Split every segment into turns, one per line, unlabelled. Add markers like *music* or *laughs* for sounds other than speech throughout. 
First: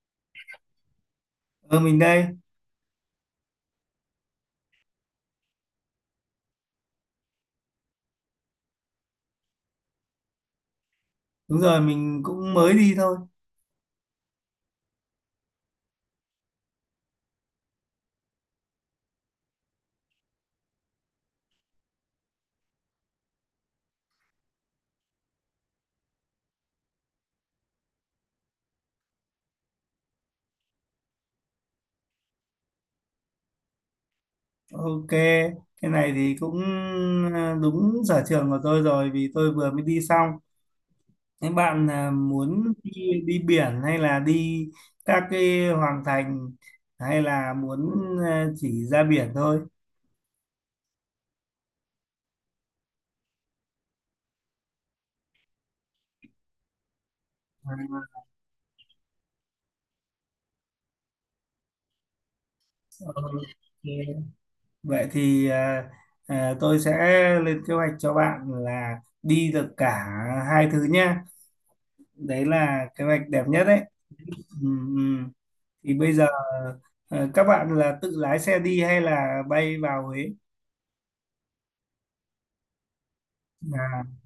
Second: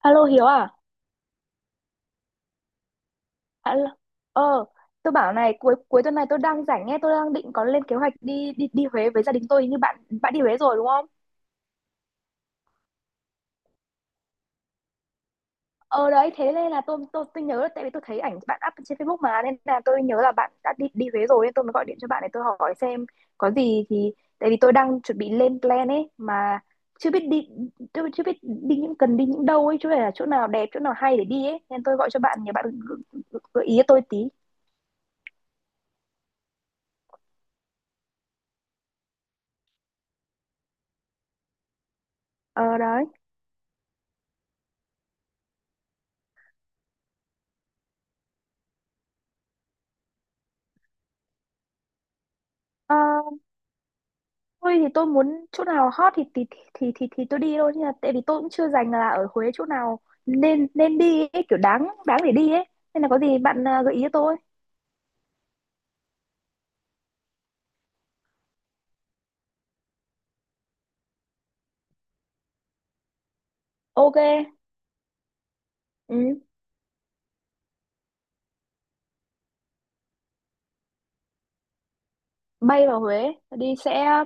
Alo Hiếu à?
Ờ, mình đây.
Alo. Ờ, tôi bảo này cuối cuối tuần này tôi đang rảnh nghe, tôi đang định có lên kế hoạch đi đi đi Huế với gia đình tôi như bạn bạn đi Huế rồi đúng không?
Đúng rồi, mình cũng mới đi thôi.
Ờ đấy, thế nên là tôi nhớ là tại vì tôi thấy ảnh bạn up trên Facebook mà nên là tôi nhớ là bạn đã đi đi Huế rồi nên tôi mới gọi điện cho bạn để tôi hỏi xem có gì thì tại vì tôi đang chuẩn bị lên plan ấy mà chưa biết đi tôi chưa biết đi những cần đi những đâu ấy chứ phải là chỗ nào đẹp chỗ nào hay để đi ấy nên tôi gọi cho bạn nhờ bạn gợi gợi- gợi ý cho tôi tí.
Ok, cái này thì cũng đúng sở trường của tôi rồi vì tôi vừa mới đi xong. Thế bạn à, muốn
Ờ đấy.
đi, đi biển hay là đi các cái hoàng thành hay là muốn chỉ ra biển thôi?
Ờ, tôi thì tôi muốn chỗ nào hot thì tôi đi thôi nhưng mà tại
À,
vì tôi cũng chưa dành là ở Huế chỗ nào nên nên đi ấy, kiểu đáng đáng để đi ấy. Nên là có gì
ok.
bạn à, gợi ý cho tôi.
Vậy thì tôi sẽ lên kế hoạch cho bạn là đi được cả hai thứ nhá. Đấy là kế hoạch đẹp nhất đấy.
Ok.
Ừ, ừ, thì bây giờ
Ừ.
các bạn là tự lái xe đi hay là bay vào Huế
Bay vào Huế đi
à,
sẽ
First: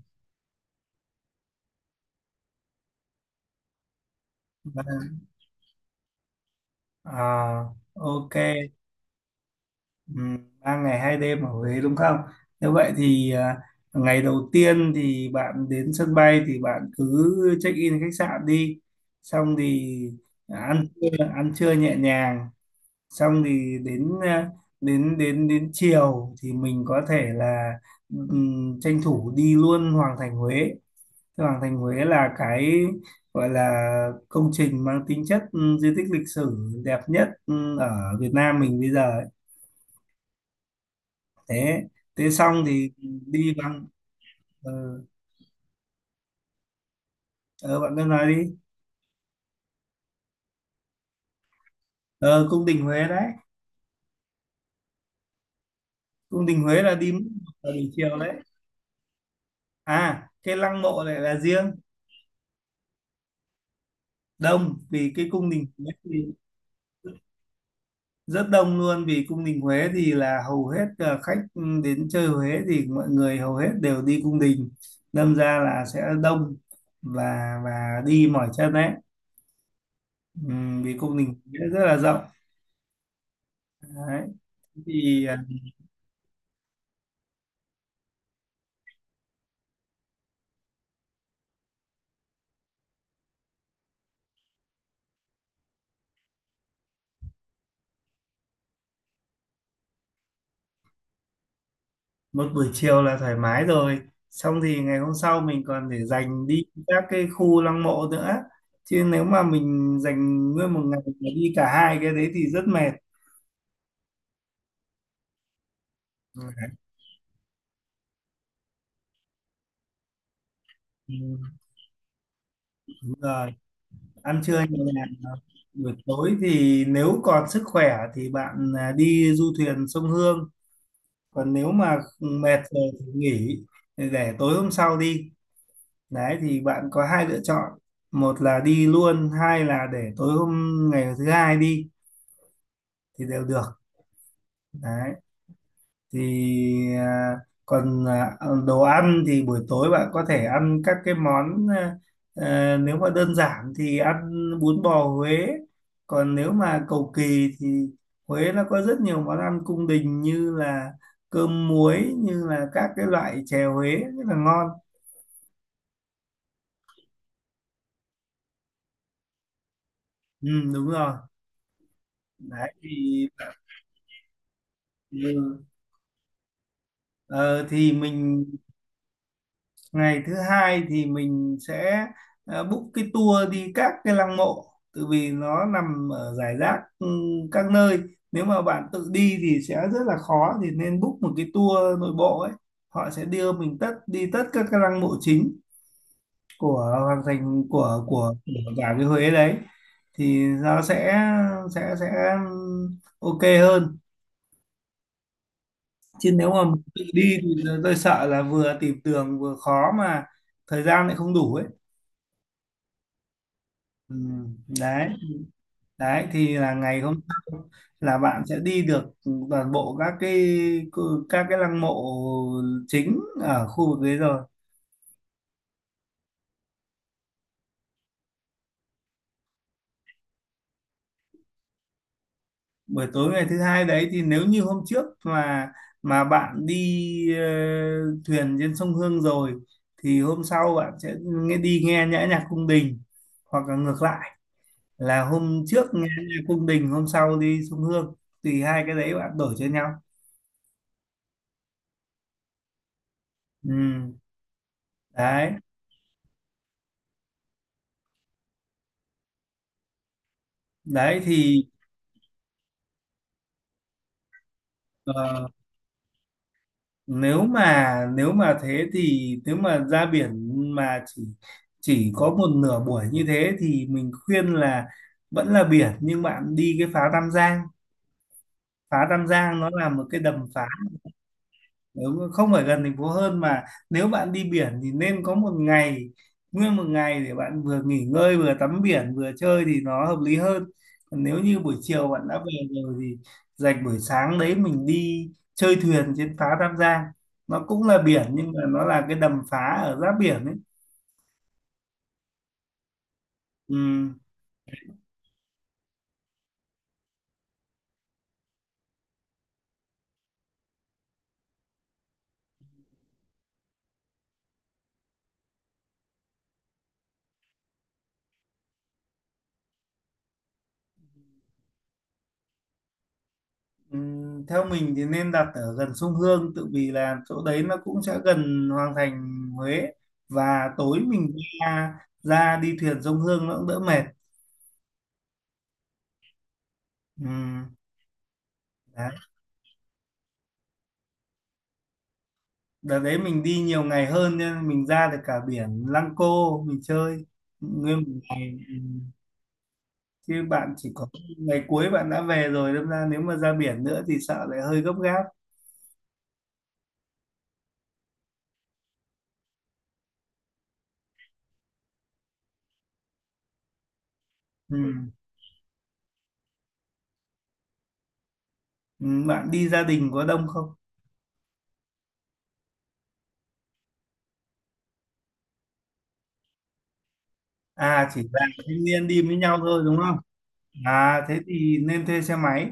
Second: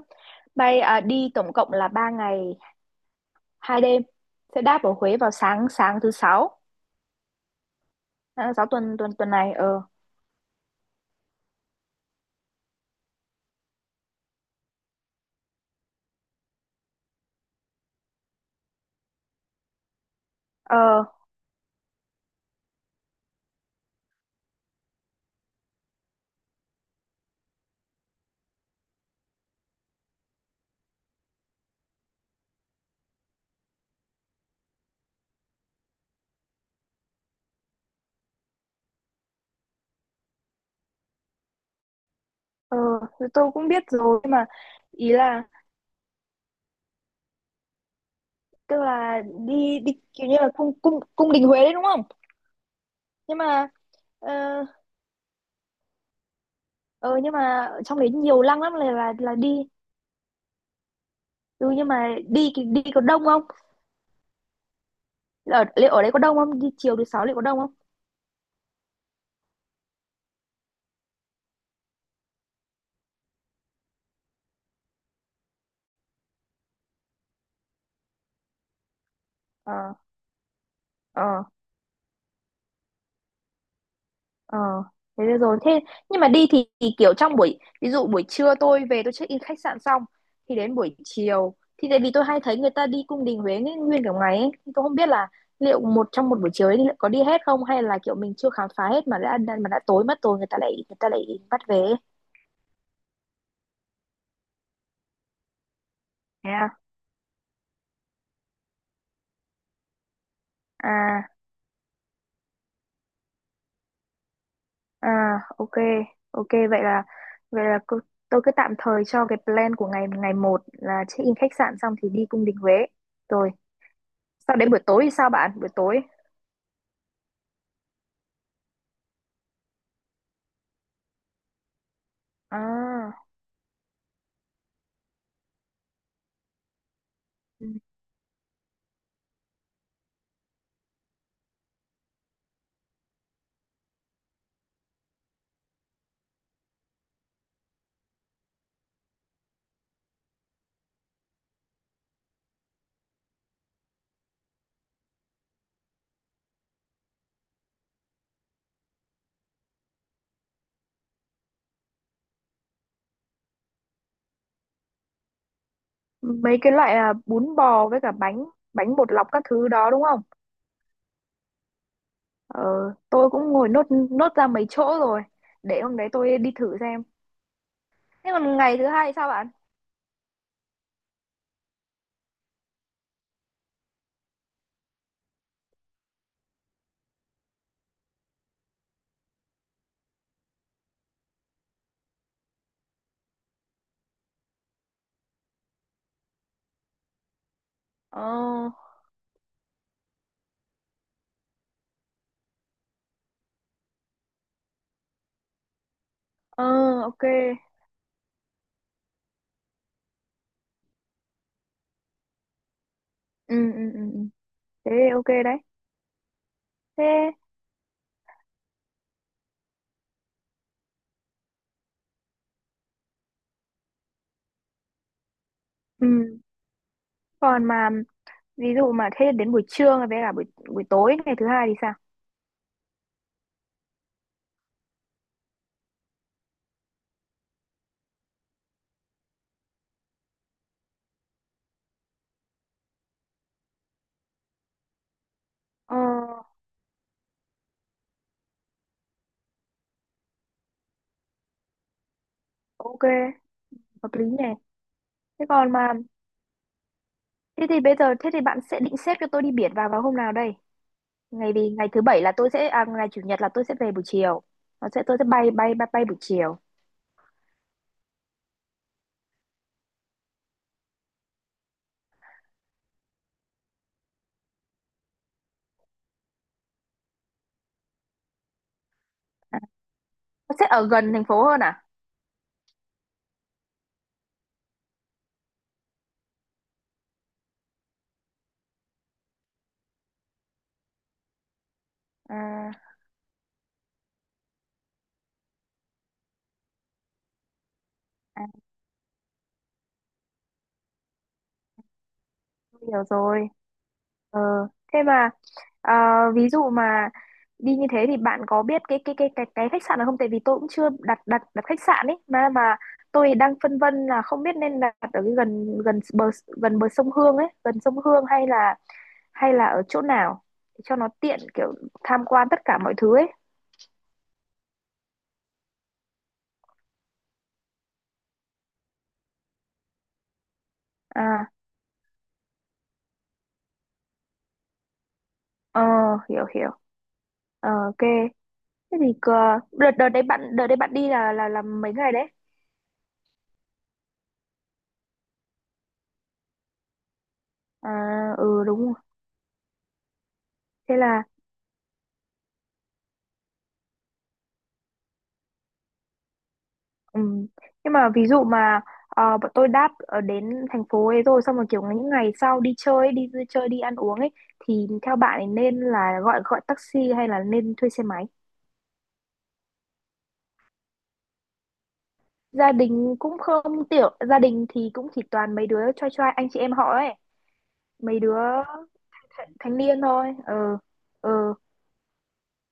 đi tổng cộng là 3 ngày 2 đêm. Sẽ đáp ở Huế
vâng.
vào sáng
À, ok.
sáng thứ sáu tuần tuần tuần này. Ờ,
3 ngày 2 đêm ở Huế đúng không? Như vậy thì ngày đầu tiên thì bạn đến sân bay thì bạn cứ check in khách sạn đi, xong thì
ờ,
ăn trưa nhẹ nhàng, xong thì đến đến chiều thì mình có thể là tranh thủ đi luôn Hoàng Thành Huế. Thưa Hoàng Thành Huế là cái gọi là công trình mang tính chất di tích lịch sử đẹp nhất ở Việt Nam mình bây giờ ấy. Thế thế xong
ờ,
thì
thì tôi
đi
cũng biết
bằng
rồi nhưng mà
ờ
ý là
ờ, bạn cứ nói đi.
tức là đi đi kiểu như là cung cung cung đình Huế đấy đúng không?
Ờ, cung đình Huế đấy,
Nhưng mà ờ,
cung đình Huế là đi
ừ,
vào
nhưng mà ở
buổi
trong đấy
chiều đấy.
nhiều lăng lắm là đi.
À, cái lăng mộ lại là
Ừ,
riêng.
nhưng mà đi đi có đông không?
Đông, vì cái cung đình Huế
Liệu ở đấy có
thì
đông không, đi chiều thứ sáu liệu có đông không?
rất đông luôn, vì cung đình Huế thì là hầu hết khách đến chơi Huế thì mọi người hầu hết đều đi cung đình, đâm ra là sẽ đông. Và và đi mỏi chân đấy.
Ờ,
Vì cung đình
ờ,
Huế rất là rộng đấy.
ờ,
Thì
thế được rồi. Thế nhưng mà đi thì kiểu trong buổi, ví dụ buổi trưa tôi về tôi check in khách sạn xong thì đến buổi chiều thì tại vì tôi hay thấy người ta đi cung đình Huế nguyên nguyên cả ngày ấy. Thì tôi không biết là liệu một trong một buổi chiều ấy liệu có đi hết không hay là kiểu mình chưa khám phá hết mà mà đã tối mất rồi người ta lại bắt về ấy.
một buổi chiều là thoải mái rồi, xong thì ngày hôm sau mình còn để dành
Thế
đi
à?
các cái khu lăng mộ nữa, chứ nếu mà mình dành nguyên một ngày
À.
để đi cả hai cái đấy thì rất mệt.
À, ok, ok, vậy là tôi cứ tạm thời cho cái plan của ngày ngày một là check in
Ừm,
khách sạn xong thì đi cung đình Huế.
đúng
Rồi,
rồi, ăn
sau
trưa
đến buổi
nhẹ
tối
nhàng.
thì sao
Ờ,
bạn? Buổi
buổi
tối.
tối thì nếu còn sức khỏe thì bạn đi du thuyền sông Hương, còn nếu mà mệt rồi thì
À.
nghỉ để tối hôm sau đi. Đấy thì bạn có hai lựa
Ừ.
chọn, một là đi luôn, hai là để tối hôm ngày thứ hai đi thì đều được. Đấy thì còn đồ ăn thì buổi tối bạn có thể ăn các cái món nếu mà đơn giản thì ăn bún bò Huế, còn nếu mà cầu kỳ thì Huế nó có rất nhiều món ăn cung đình như là cơm muối, như là các cái loại chè Huế rất là ngon.
Mấy cái loại bún bò với cả bánh bánh bột lọc các thứ đó đúng không?
Ừ, đúng rồi,
Ờ,
đấy thì
tôi cũng ngồi nốt nốt ra mấy chỗ rồi.
ừ.
Để hôm đấy tôi đi thử xem.
Ờ, thì
Thế
mình,
còn ngày thứ hai thì sao bạn?
ngày thứ hai thì mình sẽ book cái tour đi các cái lăng mộ, tự vì nó nằm ở rải rác các nơi, nếu mà bạn tự đi thì sẽ rất là khó, thì nên book một cái tour nội bộ ấy, họ sẽ đưa mình tất đi tất các cái lăng mộ chính của hoàng thành, của
Ờ,
cả cái Huế đấy, thì nó sẽ ok hơn, chứ nếu mà
ờ,
tự
ok.
đi thì tôi sợ là vừa tìm đường vừa khó mà thời gian lại không đủ ấy.
Ừ, ừ, ừ.
Ừ,
Ừ.
đấy,
Thế ok đấy.
đấy thì là ngày hôm
Thế,
sau là bạn sẽ đi được toàn bộ các cái lăng mộ chính ở khu vực đấy rồi.
ừ. Còn mà ví dụ mà thế đến buổi trưa với cả buổi buổi tối ngày thứ hai thì sao?
Buổi tối ngày thứ hai đấy thì nếu như hôm trước mà bạn đi thuyền trên sông Hương rồi thì hôm sau bạn sẽ nghe nhã nhạc cung đình, hoặc là ngược lại, là hôm trước
Ờ,
nghe nhạc cung đình, hôm sau đi sông Hương, thì hai cái đấy bạn đổi cho nhau.
ok,
Ừ,
hợp lý nhỉ. Thế
đấy.
còn mà, thế thì bây giờ thế thì bạn sẽ định xếp cho tôi đi biển vào vào hôm nào đây?
Đấy
Ngày,
thì
vì ngày thứ bảy là tôi sẽ ngày chủ nhật là tôi sẽ về buổi chiều. Nó sẽ tôi sẽ
ờ,
bay bay bay bay buổi chiều.
nếu mà thế thì nếu mà ra biển mà chỉ có một nửa buổi như thế thì mình khuyên là vẫn là biển nhưng bạn đi cái phá Tam Giang. Phá Tam Giang nó là một cái đầm
Nó
phá,
sẽ ở gần thành phố hơn à?
nếu không phải gần thành phố hơn, mà nếu bạn đi biển thì nên có một ngày, nguyên một ngày để bạn vừa nghỉ ngơi vừa tắm biển vừa chơi thì nó hợp lý hơn, còn nếu như buổi chiều bạn đã về
à,
rồi thì dành buổi sáng đấy mình đi chơi thuyền trên phá Tam Giang, nó cũng là biển
à
nhưng mà nó là cái đầm phá ở giáp biển ấy.
tôi hiểu rồi.
Ừ,
Ờ, thế mà. Ờ, ví dụ mà đi như thế thì bạn có biết cái khách sạn nào không? Tại vì tôi cũng chưa đặt đặt đặt khách sạn ấy mà tôi đang phân vân là không biết nên đặt ở cái gần gần bờ sông Hương ấy, gần sông Hương hay là ở chỗ nào để cho nó tiện kiểu tham quan tất cả mọi thứ ấy.
ừ, theo mình thì nên đặt ở gần sông Hương, tự vì là chỗ đấy nó cũng sẽ gần Hoàng Thành Huế, và tối mình
À,
ra ra đi thuyền sông Hương nó cũng đỡ mệt.
ờ, hiểu hiểu.
Ừ,
Ờ, ok. Thế thì
đấy.
đợt đợt đấy bạn đi là mấy ngày đấy?
Đợt đấy mình đi nhiều ngày hơn nên mình ra được cả biển Lăng Cô, mình chơi
À,
nguyên một ngày.
ừ,
Ừ,
đúng rồi.
chứ bạn chỉ
Thế
có
là.
ngày cuối bạn đã về rồi, đâm ra nếu mà ra biển nữa thì sợ lại hơi gấp gáp.
Ừ. Nhưng mà ví dụ mà bọn tôi đáp ở đến thành phố ấy rồi xong rồi kiểu những ngày sau đi chơi ấy, đi vui chơi đi ăn uống ấy
Ừ.
thì theo bạn ấy nên là gọi gọi taxi hay là nên thuê xe máy?
Ừ, bạn đi gia đình có đông không?
Gia đình cũng không tiểu, gia đình thì cũng chỉ toàn mấy đứa trai trai anh chị em họ ấy,
À,
mấy
chỉ
đứa
là thanh niên đi với nhau
thanh
thôi đúng
niên
không?
thôi. Ờ,
À
ờ,
thế thì nên thuê xe máy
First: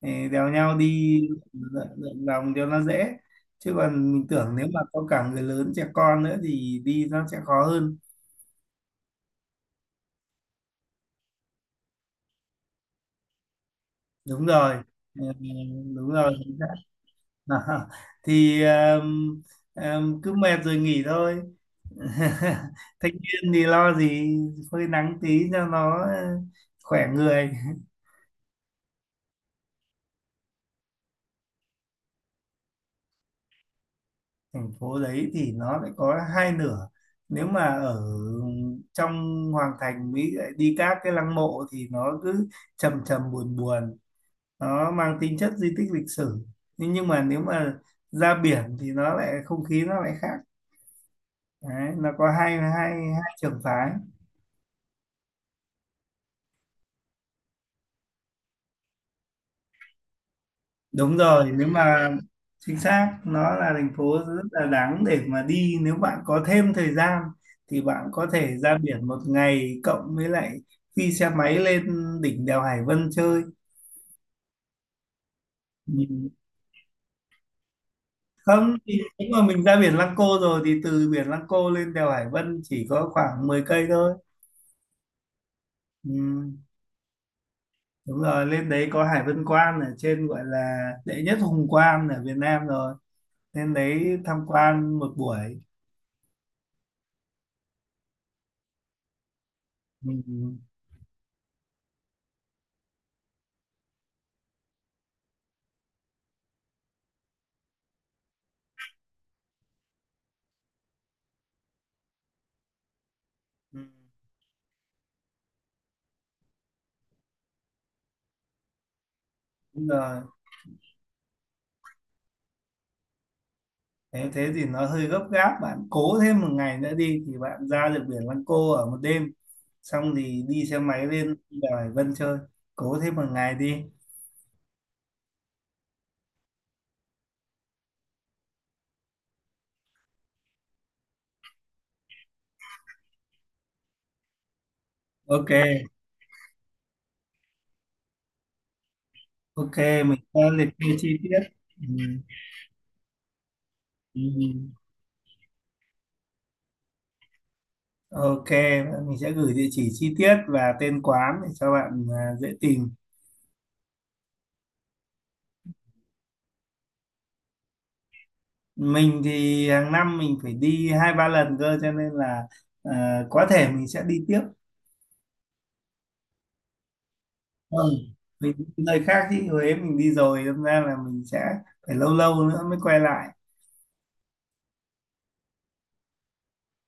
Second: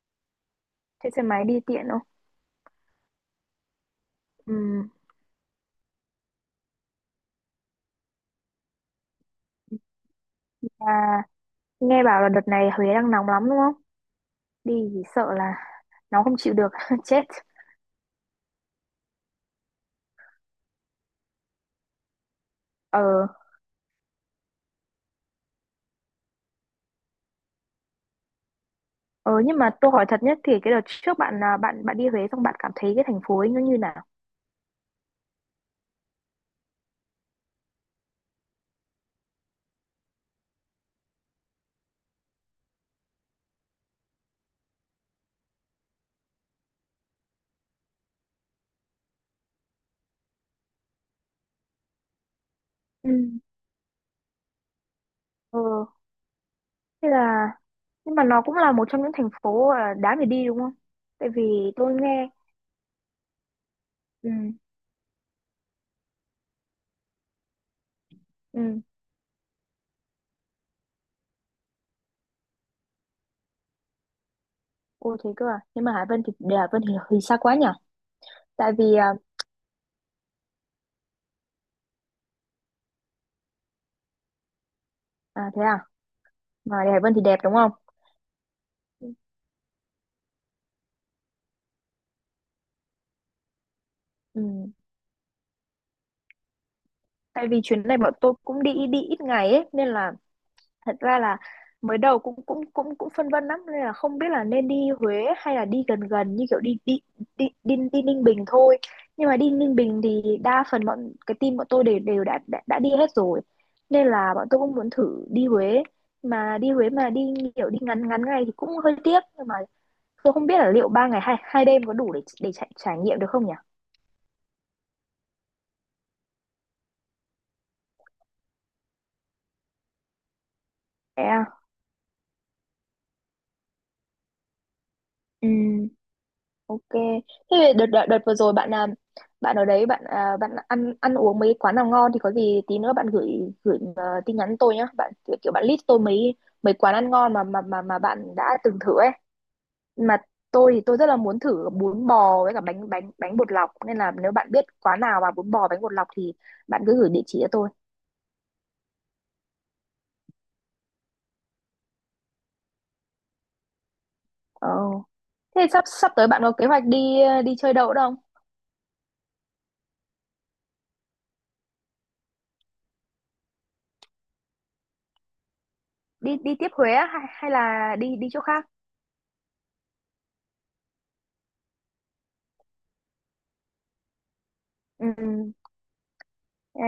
để đèo nhau
thuê
đi,
xe máy đi tiện
lượn
không?
lượn vòng cho nó dễ, chứ còn mình
Ừ.
tưởng nếu mà có cả người lớn trẻ con nữa thì đi nó sẽ khó hơn.
À, nghe bảo là đợt này Huế đang nóng lắm đúng không?
Đúng
Đi
rồi.
thì
Ờ,
sợ là
đúng
nó
rồi.
không chịu được *laughs* chết.
*laughs* Thì cứ mệt rồi nghỉ thôi. *laughs*
Ờ.
Thanh niên thì lo gì, phơi nắng tí cho nó khỏe người. *laughs*
Ờ, nhưng mà tôi hỏi thật nhất thì cái đợt trước bạn là bạn bạn đi Huế xong bạn cảm thấy cái thành phố ấy nó như nào?
Thành phố đấy thì nó lại có hai nửa, nếu mà ở trong hoàng thành Mỹ lại đi các cái lăng mộ thì nó cứ trầm trầm buồn buồn, nó mang tính chất di tích lịch sử, nhưng mà nếu mà ra biển thì nó lại không khí nó lại khác. Đấy, nó có hai hai
Ừ.
hai trường phái.
Ờ, thế là nhưng mà nó cũng là một trong những thành phố à, đáng để đi đúng không?
Đúng
Tại vì
rồi, nếu
tôi
mà
nghe.
chính xác nó là thành phố
Ừ,
rất là đáng để mà đi, nếu bạn có thêm thời gian thì bạn có thể ra
ừ.
biển một ngày, cộng với lại đi xe máy lên đỉnh đèo Hải Vân chơi.
Ô, thế cơ à. Nhưng mà Hải Vân
Nhìn-
thì để Hải Vân thì xa quá nhỉ? Tại
không
vì
thì nếu mà mình ra biển Lăng Cô rồi thì từ biển Lăng Cô lên đèo Hải Vân chỉ có khoảng 10 cây thôi.
thế,
Ừ,
mà để Hải Vân thì đẹp đúng không?
đúng rồi, lên đấy có Hải Vân Quan ở trên gọi là đệ nhất hùng quan ở Việt Nam rồi, lên đấy
Ừ.
tham quan một buổi.
Tại vì chuyến này bọn tôi cũng đi đi ít ngày ấy nên
Ừ.
là thật ra là mới đầu cũng cũng cũng cũng phân vân lắm nên là không biết là nên đi Huế hay là đi gần gần như kiểu đi đi đi đi, đi Ninh Bình thôi nhưng mà đi Ninh Bình thì đa phần bọn cái team bọn tôi đều đều đã đi hết rồi
Ừ.
nên là bọn tôi cũng muốn thử đi Huế mà đi Huế mà đi kiểu đi ngắn ngắn ngày thì cũng hơi tiếc nhưng mà
Đúng rồi.
tôi không biết là liệu ba ngày hai hai đêm có đủ để trải nghiệm được không nhỉ?
Thế thế thì nó hơi gấp gáp, bạn cố thêm một ngày nữa đi thì bạn ra được biển Lăng Cô ở một đêm, xong thì đi xe máy
Thế
lên
à?
đèo Hải Vân chơi. Cố thêm một ngày đi.
Ừ. Ok. Thế đợt, đợt vừa rồi bạn à, bạn ở đấy bạn à, bạn ăn ăn uống mấy quán nào ngon thì có gì tí nữa bạn gửi gửi tin nhắn tôi nhá. Bạn kiểu,
Ok,
kiểu bạn list tôi mấy mấy quán ăn ngon mà bạn đã từng thử ấy.
ok.
Mà
Mình sẽ liệt
tôi thì
kê
tôi rất là
chi
muốn
tiết.
thử
Ừ.
bún bò với cả bánh bánh bánh bột lọc nên là
Ừ.
nếu bạn biết
Ừ.
quán nào mà bún bò bánh bột lọc thì bạn cứ gửi địa chỉ cho tôi.
Ok, mình sẽ gửi địa chỉ chi tiết và tên quán để cho bạn dễ tìm.
Ờ. Thế sắp sắp tới bạn có kế hoạch đi đi chơi đâu không?
Mình thì hàng năm mình phải đi hai ba lần cơ, cho nên là có thể mình sẽ đi tiếp.
Đi đi tiếp Huế á, hay hay
Vâng,
là đi đi chỗ
mình đi
khác?
nơi khác chứ Huế mình đi rồi, đâm ra là mình sẽ phải lâu lâu nữa mới quay lại.
Ừ.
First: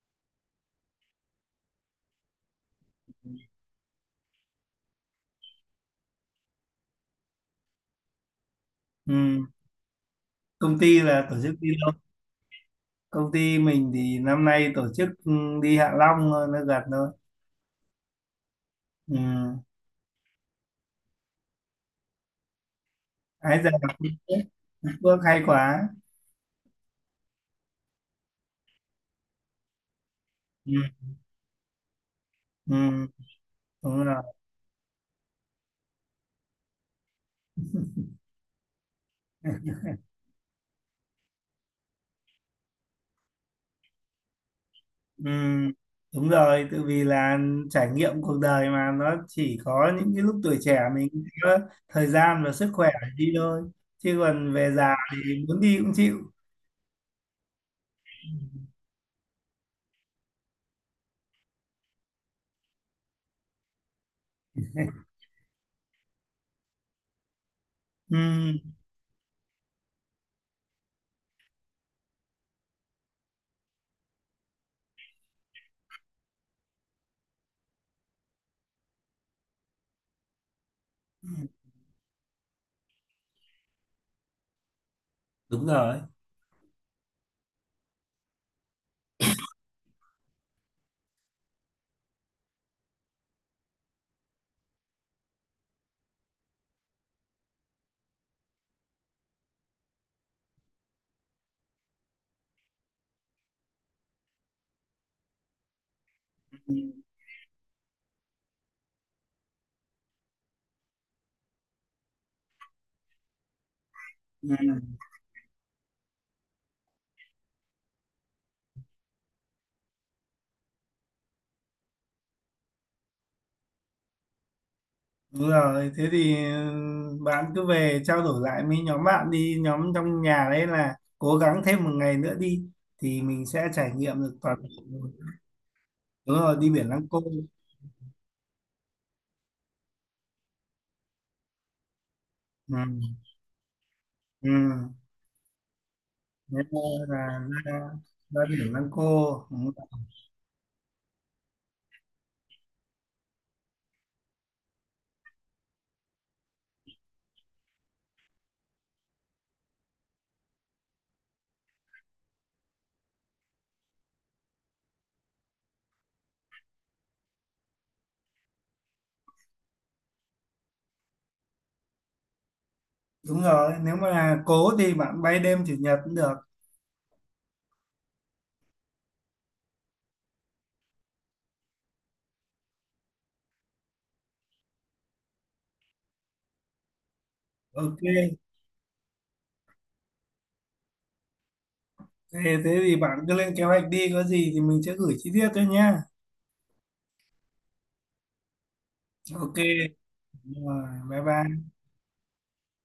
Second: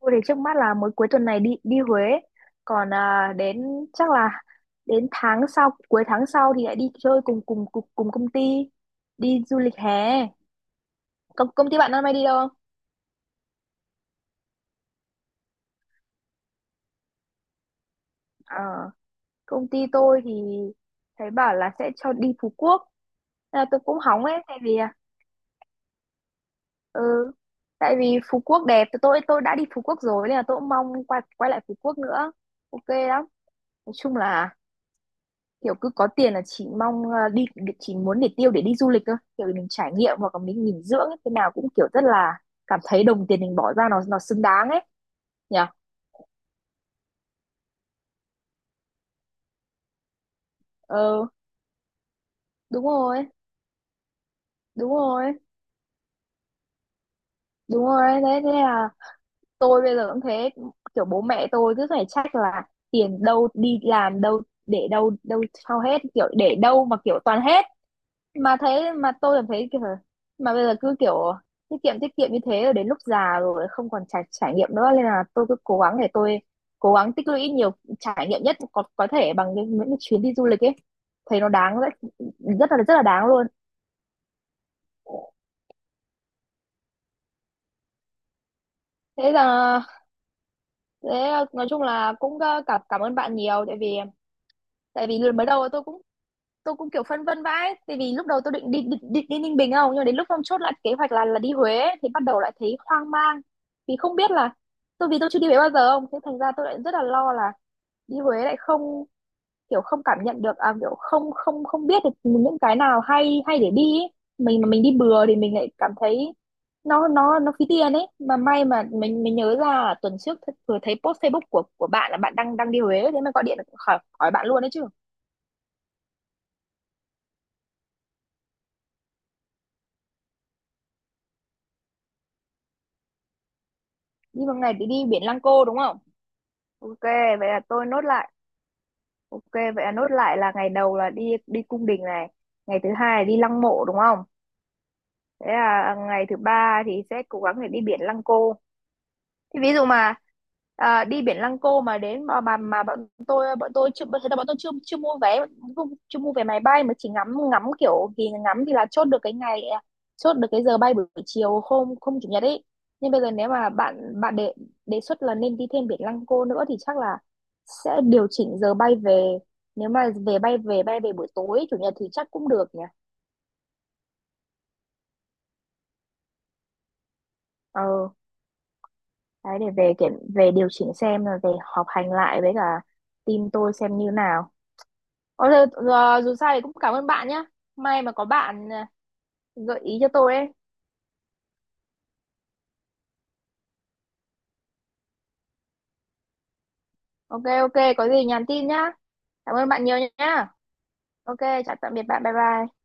Tôi thì trước mắt là mới cuối tuần này đi đi Huế, còn à, đến chắc là đến tháng sau cuối tháng sau thì lại đi chơi cùng công ty
Ừ.
đi du lịch hè.
Công ty là tổ
Công
chức đi
công ty
đâu?
bạn năm nay đi đâu không?
Công ty mình thì năm nay tổ chức đi Hạ Long thôi, nó gần thôi.
Ờ,
Ừ.
công ty tôi thì thấy bảo là sẽ cho đi Phú Quốc.
Ái
Nên là
ra là
tôi cũng
Phú
hóng ấy
Quốc.
tại vì
Phú
à,
Quốc hay quá.
ừ, tại vì Phú Quốc đẹp tôi đã đi Phú Quốc rồi nên là tôi cũng
Ừ.
mong quay quay lại Phú Quốc nữa. Ok
Ừ.
lắm. Nói
Đúng
chung
rồi.
là kiểu cứ có tiền là chỉ mong đi chỉ muốn để tiêu để đi du lịch thôi kiểu mình trải nghiệm hoặc là mình nghỉ dưỡng ấy, thế nào cũng kiểu rất là cảm thấy đồng tiền mình bỏ ra nó xứng đáng ấy
Ừ.
nhỉ.
Đúng rồi, tự vì là trải nghiệm cuộc đời mà, nó chỉ có những cái lúc tuổi trẻ mình
Ờ,
có thời gian và sức
đúng
khỏe để
rồi.
đi thôi, chứ còn về
Đúng
già
rồi.
thì muốn đi cũng chịu.
Đúng rồi đấy. Thế là tôi bây giờ cũng thế kiểu bố mẹ tôi cứ phải trách là tiền đâu đi làm đâu để đâu đâu sao hết kiểu để đâu mà kiểu toàn hết
Ừ.
mà thế mà tôi cảm thấy kiểu mà bây giờ cứ kiểu tiết kiệm như thế rồi đến lúc già rồi không còn trải trải nghiệm nữa nên là tôi cứ cố gắng để tôi cố gắng tích lũy nhiều trải nghiệm nhất có thể bằng những cái chuyến đi du lịch ấy thấy nó đáng rất rất là đáng luôn.
Đúng rồi.
Thế là thế nói chung là cũng cảm cảm ơn bạn nhiều tại vì mới đầu tôi cũng kiểu phân vân vãi tại vì lúc đầu tôi định đi Ninh Bình không nhưng mà đến lúc hôm chốt lại kế hoạch là đi Huế ấy, thì bắt đầu lại thấy hoang mang vì không biết là tôi vì tôi chưa đi Huế bao giờ không thế thành ra tôi lại rất là
Ừ,
lo là đi Huế lại không kiểu không cảm nhận được à, kiểu không không không biết được những cái nào hay hay để đi ấy. Mình mà mình đi
ừ,
bừa thì mình lại cảm thấy nó phí tiền ấy mà may mà mình nhớ ra là tuần trước vừa thấy post Facebook của bạn là bạn đang đang đi Huế thế mà gọi điện khỏi hỏi bạn luôn đấy chứ.
đúng rồi. Thế thì bạn cứ về trao đổi lại với nhóm bạn đi, nhóm trong nhà đấy, là cố gắng thêm một ngày nữa đi thì mình sẽ trải nghiệm được
Đi một
toàn bộ.
ngày thì đi biển Lăng Cô đúng không?
Đúng rồi, đi biển
Ok,
Lăng Cô.
vậy là tôi nốt lại. Ok, vậy là nốt lại là ngày đầu là đi đi cung đình này,
Ừ,
ngày thứ hai là đi lăng mộ đúng không?
ừ.
Thế là ngày thứ
Nếu mà
ba thì
là
sẽ cố gắng để đi
ra,
biển Lăng
ra
Cô.
biển Lăng Cô. Ừ.
Thì ví dụ mà đi biển Lăng Cô mà đến mà bọn tôi chưa thế là bọn tôi chưa chưa mua vé chưa, chưa mua vé máy bay mà chỉ ngắm ngắm kiểu thì ngắm thì là chốt được cái ngày à, chốt được cái giờ bay buổi chiều hôm hôm chủ nhật ấy nhưng bây giờ nếu mà bạn bạn đề đề xuất là nên đi thêm biển Lăng Cô nữa thì chắc là sẽ điều chỉnh giờ bay về nếu mà về bay về buổi tối chủ nhật thì chắc cũng được nhỉ.
Đúng rồi, nếu mà là cố thì bạn bay đêm chủ nhật cũng được.
Ờ, đấy để về kiểm về điều chỉnh xem là về họp hành lại với cả team tôi xem như nào. Ờ, giờ, giờ, dù sao thì cũng cảm ơn bạn nhá.
Ok.
May mà có bạn à, gợi ý cho tôi ấy.
Thế thì bạn cứ lên kế hoạch đi, có gì thì mình sẽ gửi chi tiết cho nhá.
Ok, ok, có gì nhắn tin nhá.
Ok.
Cảm ơn bạn nhiều nhá.
Đúng rồi. Bye
Ok,
bye.
chào tạm biệt bạn. Bye bye.